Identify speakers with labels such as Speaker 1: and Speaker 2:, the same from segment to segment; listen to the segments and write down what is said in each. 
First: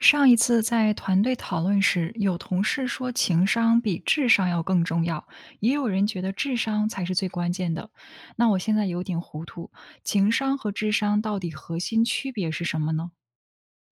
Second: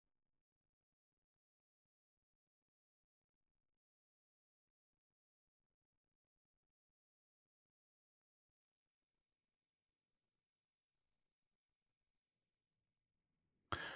Speaker 1: 上一次在团队讨论时，有同事说情商比智商要更重要，也有人觉得智商才是最关键的。那我现在有点糊涂，情商和智商到底核心区别是什么呢？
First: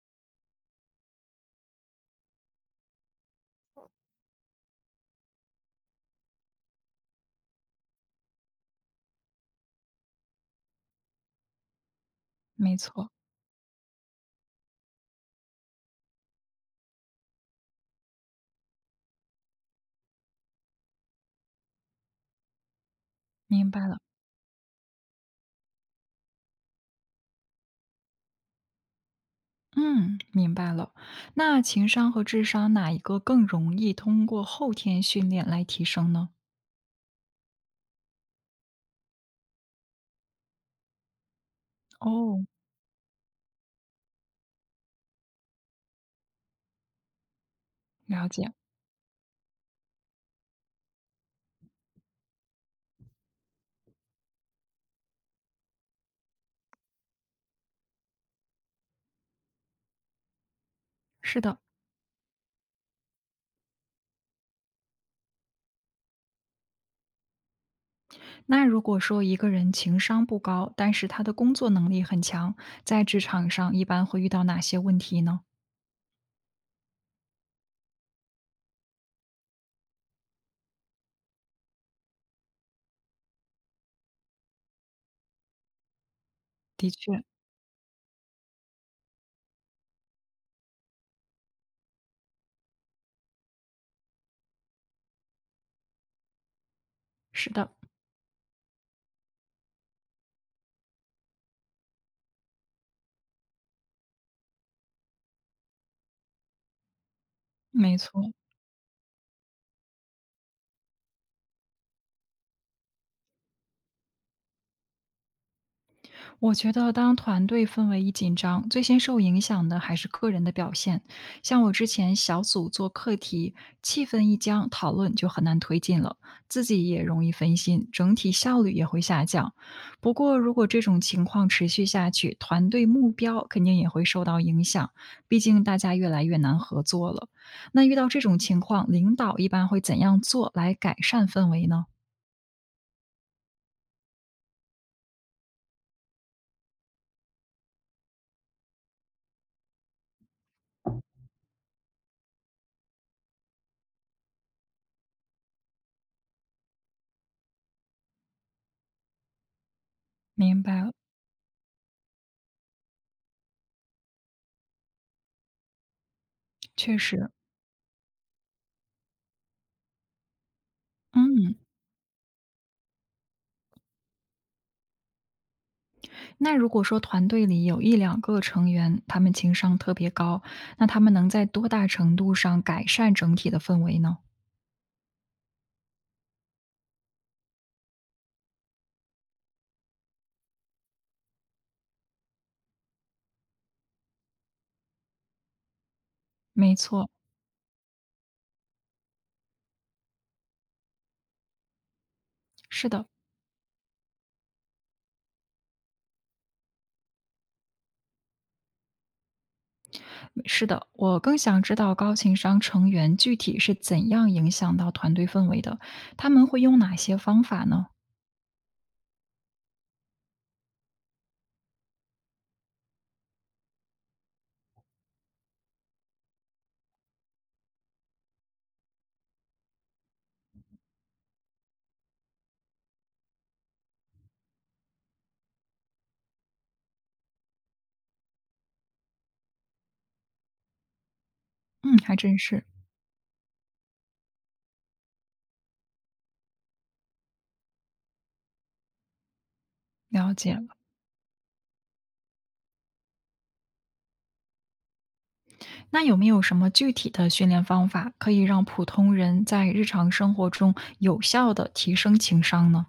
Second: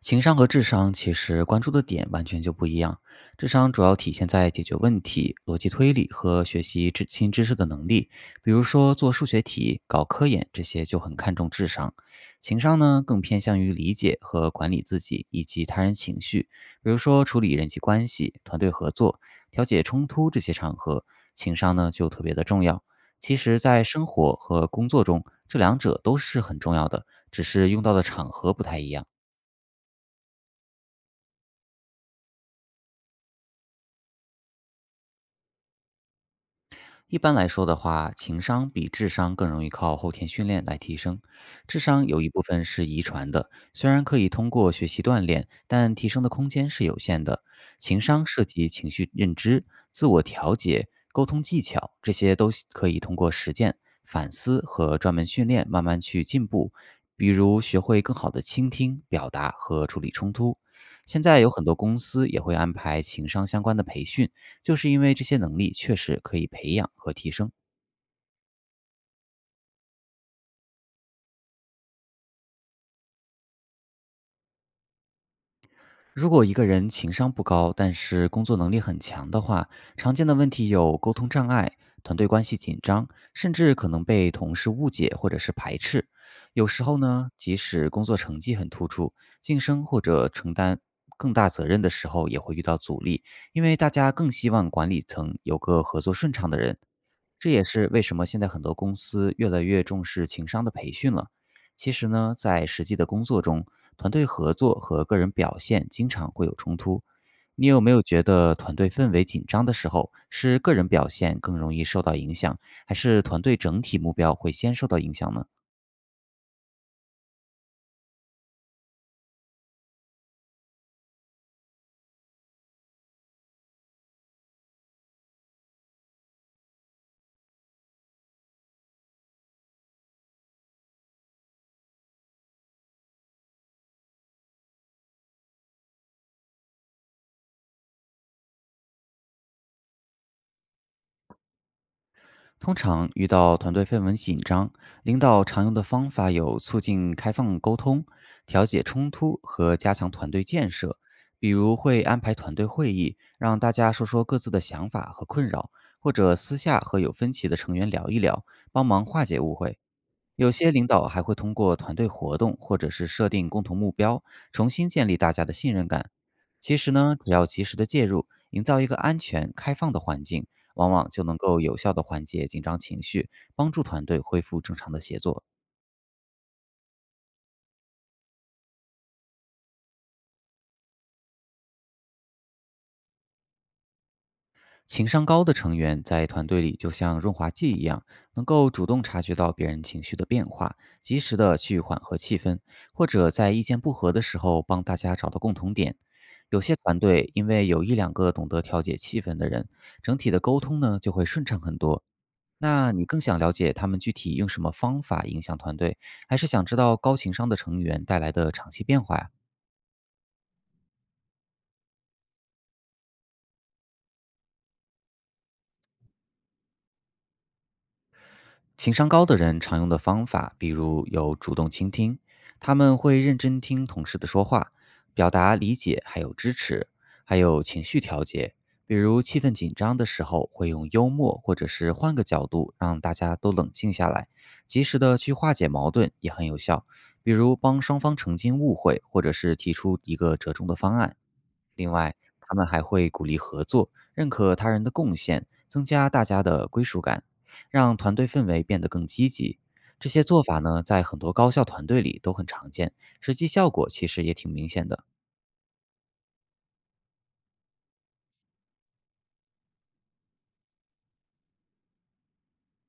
Speaker 2: 情商和智商其实关注的点完全就不一样。智商主要体现在解决问题、逻辑推理和学习知新知识的能力，比如说做数学题、搞科研这些就很看重智商。情
Speaker 1: 没
Speaker 2: 商呢，
Speaker 1: 错，
Speaker 2: 更偏向于理解和管理自己以及他人情绪，比如说处理人际关系、团队合作、调解冲突这些场合，情商呢就特别的重要。其实，
Speaker 1: 明
Speaker 2: 在
Speaker 1: 白了。
Speaker 2: 生活和工作中，这两者都是很重要的，只是用到的场合不太一样。
Speaker 1: 嗯，明白了。那情商和智商哪一个更容易通过后天训练来提升呢？
Speaker 2: 一般来说的话，情商比智商更容易靠后天训练来提升。智商有一
Speaker 1: 哦，
Speaker 2: 部分是遗传的，虽然可以通过学习锻炼，但提升的空间是有限的。情
Speaker 1: 了
Speaker 2: 商涉
Speaker 1: 解。
Speaker 2: 及情绪认知、自我调节、沟通技巧，这些都是可以通过实践、反思和专门训练慢慢去进步。比如学会更好的倾听、表达和处理冲突。现
Speaker 1: 是
Speaker 2: 在有
Speaker 1: 的，
Speaker 2: 很多公司也会安排情商相关的培训。就是因为这些能力确实可以培养和提升。
Speaker 1: 那如果说一个人情商不高，但是他的工作能力很强，在职场上一般会遇到哪些问题呢？
Speaker 2: 如果一个人情商不高，但是工作能力很强的话，常见的问题有沟通障碍、团队关系紧张，甚至可能被同事误解或者是排斥。有时
Speaker 1: 的
Speaker 2: 候
Speaker 1: 确，
Speaker 2: 呢，即使工作成绩很突出，晋升或者承担更大责任的时候，也会遇到阻力，因为大家更希望管理层有个合作顺畅的人。
Speaker 1: 是
Speaker 2: 这也
Speaker 1: 的，
Speaker 2: 是为什么现在很多公司越来越重视情商的培训了。其实呢，在实际的工作中，团队合作和个人表现经常会有冲突。你有没
Speaker 1: 没
Speaker 2: 有觉
Speaker 1: 错。
Speaker 2: 得团队氛围紧张的时候，是个人表现更容易受到影响，还是团队整体目标会先受到影响呢？
Speaker 1: 我觉得，当团队氛围一紧张，最先受影响的还是个人的表现。像我之前小组做课题，气氛一僵，讨论就很难推进了，自己也容易分心，整体效率也会下降。不过，如果这种情况持续下去，团队目标肯定也会受到影响，毕竟大家越来越难合作了。那遇到这种情况，领导一般会怎样做来改善氛围呢？
Speaker 2: 通常遇到团队氛围紧张，领导常用的方法有促进开放沟通、调解冲突和加强团队建设。比如会安排团队会议，让大家说说各自的想法和困扰，或者私下和有分歧的成员聊一聊，帮忙化解误会。有
Speaker 1: 明
Speaker 2: 些
Speaker 1: 白
Speaker 2: 领
Speaker 1: 了，
Speaker 2: 导还会通过团队活动或者是设定共同目标，重新建立大家的信任感。其实
Speaker 1: 确
Speaker 2: 呢，
Speaker 1: 实，
Speaker 2: 只要及时的介入，营造一个安全、开放的环境，往往就能
Speaker 1: 嗯。
Speaker 2: 够有效的缓解紧张情绪，帮助团队恢复正常的协作。
Speaker 1: 那如果说团队里有一两个成员，他们情商特别高，那他们能在多大程度上改善整体的氛围呢？
Speaker 2: 情商高的成员在团队里就像润滑剂一样，能够主动察觉到别人情绪的变化，及时的去缓和气氛，或者在意见不合的时候帮大家找到共同点。有
Speaker 1: 没
Speaker 2: 些团
Speaker 1: 错，
Speaker 2: 队因为有一两个懂得调节气氛的人，整体的沟通呢就会顺畅很多。
Speaker 1: 是
Speaker 2: 那你
Speaker 1: 的，
Speaker 2: 更想了解他们具体用什么方法影响团队，还是想知道高情商的成员带来的长期变化呀？
Speaker 1: 是的，我更想知道高情商成员具体是怎样影响到团队氛围的，他们会用哪些方法呢？
Speaker 2: 情商高的人常用的方法，比如有主动倾听，他们会认真听同事的说话，表达理解还有支持，还有情绪调节，比如气氛紧张的时候会用幽默或者是换个角度让大家都冷静下来，及时的去化解矛盾也很有效，比如帮双方澄清误会，或者是提出一个折中的方案。另
Speaker 1: 嗯，还
Speaker 2: 外，
Speaker 1: 真
Speaker 2: 他
Speaker 1: 是。
Speaker 2: 们还会鼓励合作，认可他人的贡献，增加大家的归属感。让团队氛围变得更积极。这些
Speaker 1: 了
Speaker 2: 做
Speaker 1: 解
Speaker 2: 法
Speaker 1: 了，
Speaker 2: 呢，在很多高校团队里都很常见，实际效果其实也挺明显的。
Speaker 1: 那有没有什么具体的训练方法可以让普通人在日常生活中有效的提升情商呢？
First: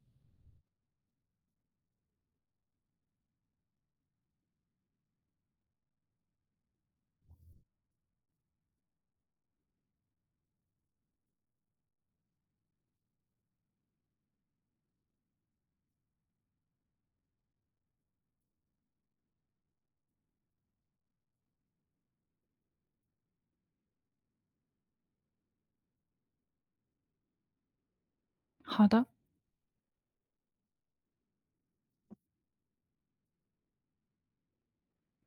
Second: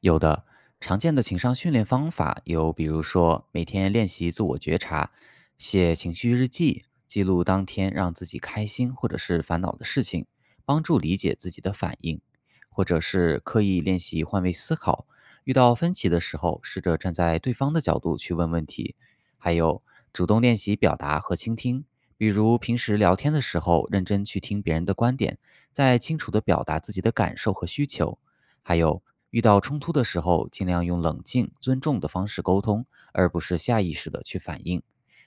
Speaker 2: 有的，常见的情商训练方法有，比如说每天练习自我觉察，写情绪日记，记录当天让自己开心或者是烦恼的事情，帮助理解自己的反应，或者是刻意练习换位思考，遇到分歧的时候，试着站在对方的角度去问问题，还有主动练习表达和倾听。比如平时聊天的时候，认真去听别人的观点，再清楚地表达自己的感受和需求，还
Speaker 1: 好
Speaker 2: 有，
Speaker 1: 的，
Speaker 2: 遇到冲突的时候，尽量用冷静、尊重的方式沟通，而不是下意识的去反应。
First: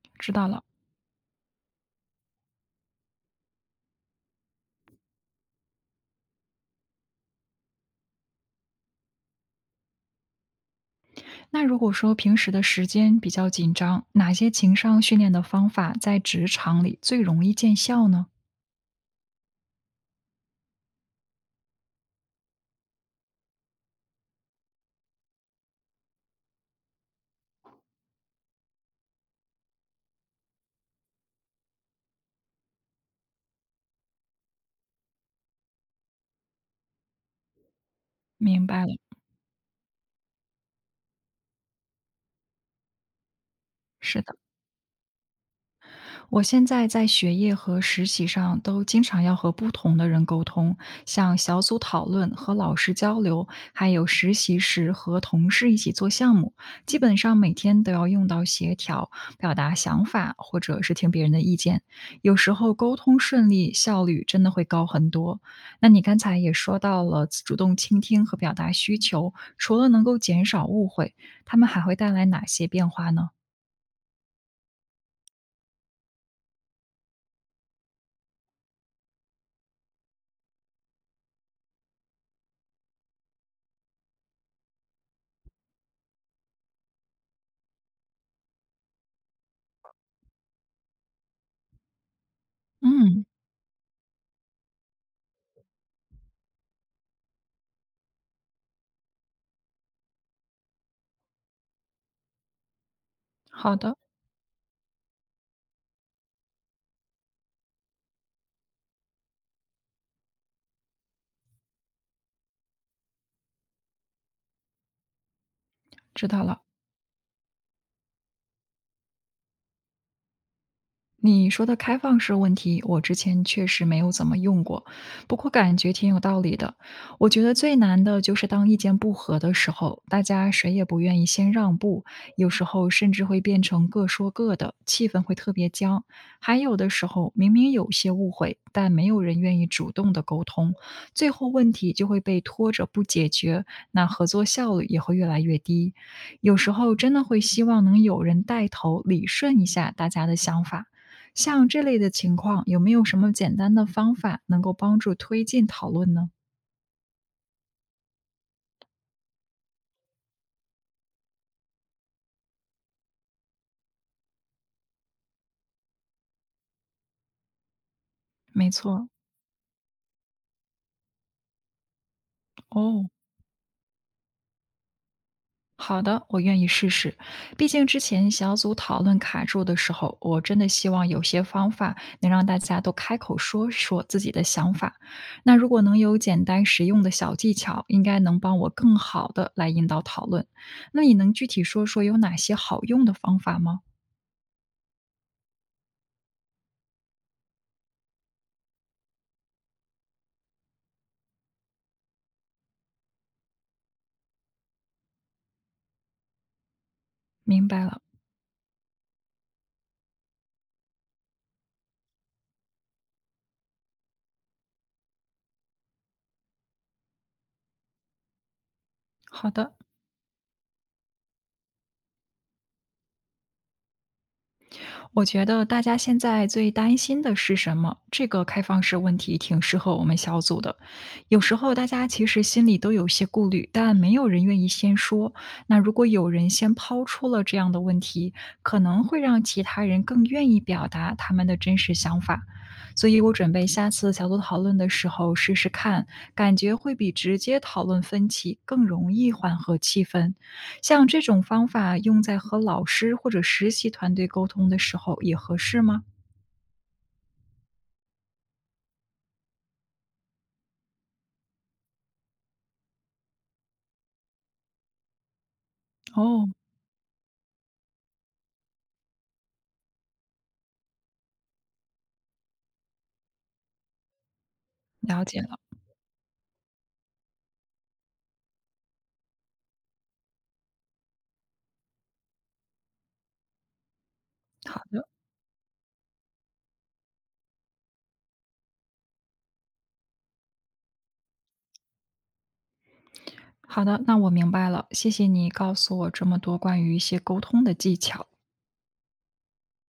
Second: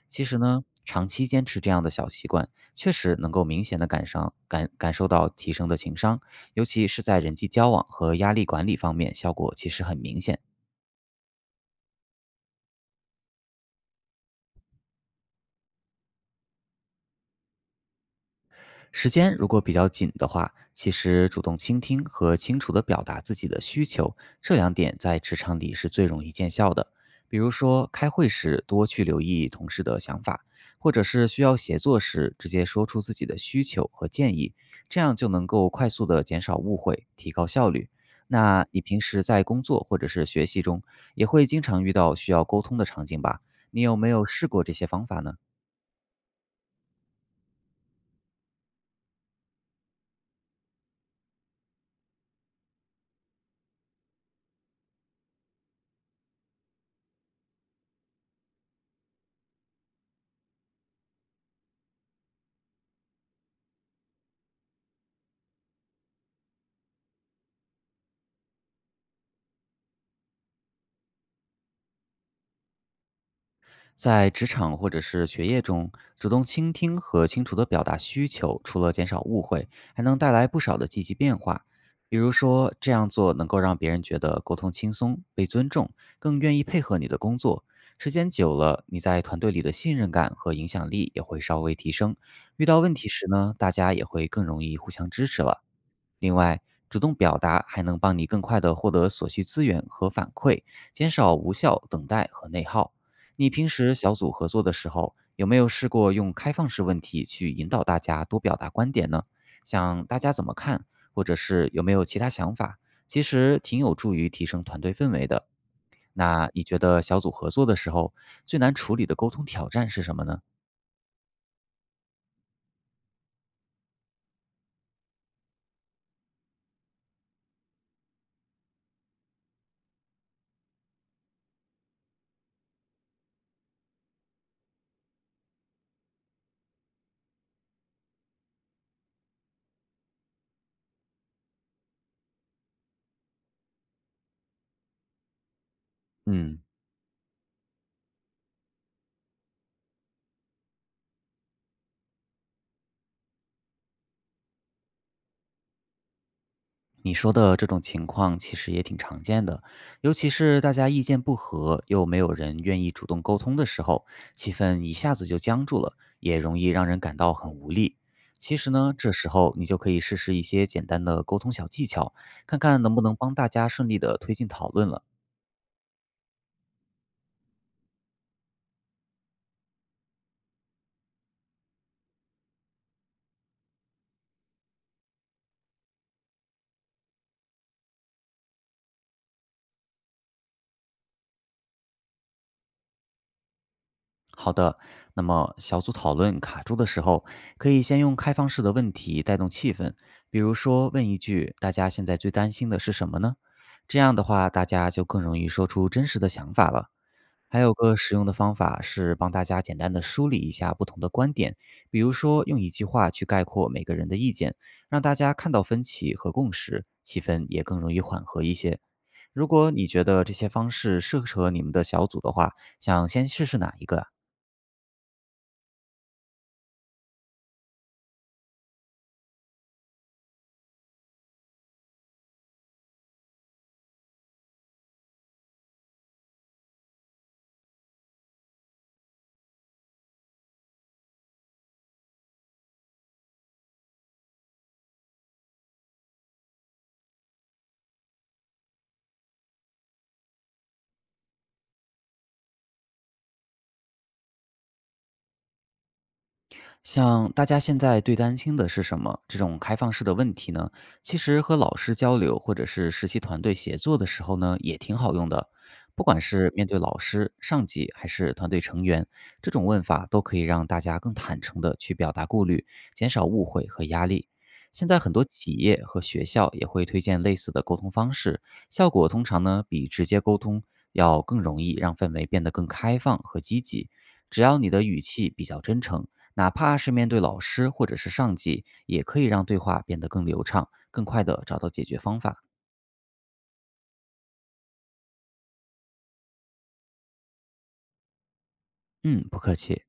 Speaker 2: 其
Speaker 1: 知
Speaker 2: 实
Speaker 1: 道了。
Speaker 2: 呢，长期坚持这样的小习惯，确实能够明显的感伤感感受到提升的情商，尤其是在人际交往和压力管理方面，效果其实很明显。
Speaker 1: 那如果说平时的时间比较紧张，哪些情商训练的方法在职场里最容易见效呢？
Speaker 2: 时间如果比较紧的话，其实主动倾听和清楚地表达自己的需求，这两点在职场里是最容易见效的。比如说，开会时多去留意同事的想法，或者是需要协作时直接说出自己的需求和建议，这样就能够快速地减少误会，提高效率。
Speaker 1: 明
Speaker 2: 那你
Speaker 1: 白了，
Speaker 2: 平时在工作或者是学习中，也会经常遇到需要沟通的场景吧？你有没
Speaker 1: 是
Speaker 2: 有
Speaker 1: 的。
Speaker 2: 试过这些方法呢？
Speaker 1: 我现在在学业和实习上都经常要和不同的人沟通，像小组讨论和老师交流，还有实习时和同事一起做项目，基本上每天都要用到协调、表达想法或者是听别人的意见。有时候沟通顺利，效率真的会高很多。那你刚才也说到了主动倾听和表达需求，除了能够减少误会，他们还会带来哪些变化呢？
Speaker 2: 在职场或者是学业中，主动倾听和清楚地表达需求，除了减少误会，还能带来不少的积极变化。比如说，这样做能够让别人觉得沟通轻松、被尊重，更愿意配合你的工作。时间久了，你在团队里的信任感和影响力也会稍微提升。遇到问题
Speaker 1: 嗯，
Speaker 2: 时呢，大家也会更容易互相支持了。另外，主动表达还能帮你更快地获得所需资源和反馈，减少无效等待和内耗。你平
Speaker 1: 好
Speaker 2: 时
Speaker 1: 的，
Speaker 2: 小组合作的时候，有没有试过用开放式问题去引导大家多表达观点呢？想大家怎么看，或者是有没有其他想法？其实挺有助于提升团队氛围的。
Speaker 1: 知道
Speaker 2: 那
Speaker 1: 了。
Speaker 2: 你觉得小组合作的时候，最难处理的沟通挑战是什么呢？
Speaker 1: 你说的开放式问题，我之前确实没有怎么用过，不过感觉挺有道理的。我觉得最难的就是当意见不合的时候，大家谁也不愿意先让步，有时候甚至会变成各说各的，气氛会特别僵。还有的时候，明明有些误会，但没有人愿意主动的沟通，最后问题就会被拖着不解决，那合作效率也会越来越低。有
Speaker 2: 嗯。
Speaker 1: 时候真的会希望能有人带头理顺一下大家的想法。像这类的情况，有没有什么简单的方法能够帮助推进讨论呢？
Speaker 2: 你说的这种情况其实也挺常见的，尤其是大家意见不合，又没有人愿意主动沟通的时候，气氛一下子就僵住了，也容易让人感到很无力。其
Speaker 1: 没
Speaker 2: 实呢，
Speaker 1: 错，
Speaker 2: 这时候你就可以试试一些简单的沟通小技巧，看看能不
Speaker 1: 哦，
Speaker 2: 能帮大家顺利的推进讨论了。
Speaker 1: 好的，我愿意试试。毕竟之前小组讨论卡住的时候，我真的希望有些方法能让大家都开口说说自己的想法。那如果能有简单实用的小技巧，应该能帮我更好的来引导讨论。那你能具体说说有哪些好用的方法吗？
Speaker 2: 好的，那么小组讨论卡住的时候，可以先用开放式的问题带动气氛，比如说问一句“大家现在最担心的是什么呢？”这样的话，大家就更容易说出真实的想法了。还
Speaker 1: 明
Speaker 2: 有
Speaker 1: 白
Speaker 2: 个
Speaker 1: 了，
Speaker 2: 实用的方法是帮大家简单的梳理一下不同的观点，比如说用一句话去概括每个人的意见，让大家看到分歧和共识，气氛也更容易缓和一些。如
Speaker 1: 好
Speaker 2: 果
Speaker 1: 的。
Speaker 2: 你觉得这些方式适合你们的小组的话，想先试试哪一个啊？
Speaker 1: 我觉得大家现在最担心的是什么？这个开放式问题挺适合我们小组的。有时候大家其实心里都有些顾虑，但没有人愿意先说。那如果有人先抛出了这样的问题，可能会让其他人更愿意表达他们的真实想法。所以我准备下次小组讨论的时候试试看，感觉会比直接讨论分歧更容易缓和气氛。像这种方法用在和老师或者实习团队沟通的时候也合适吗？
Speaker 2: 像大家现在最担心的是什么？这种开放式的问题呢，其实和老师交流或者是实习团队协作的时候呢，也挺好用的。不管
Speaker 1: 哦，
Speaker 2: 是面对老师、上级还是团队成员，这种问法都可以让大家更坦诚地去表达顾虑，减少误会和压力。现在很
Speaker 1: 了
Speaker 2: 多
Speaker 1: 解
Speaker 2: 企
Speaker 1: 了，
Speaker 2: 业和学校也会推荐类似的沟通方式，效果通常呢比直接沟通要更容易让氛围变得更开放和积极。只要你
Speaker 1: 好
Speaker 2: 的语
Speaker 1: 的，
Speaker 2: 气比较真诚。哪怕是面对老师或者是上级，也可以让对话变得更流畅，更快地找到解决方法。
Speaker 1: 好的，那我明白了，谢谢你告诉我这么多关于一些沟通的技巧。
Speaker 2: 嗯，不客气。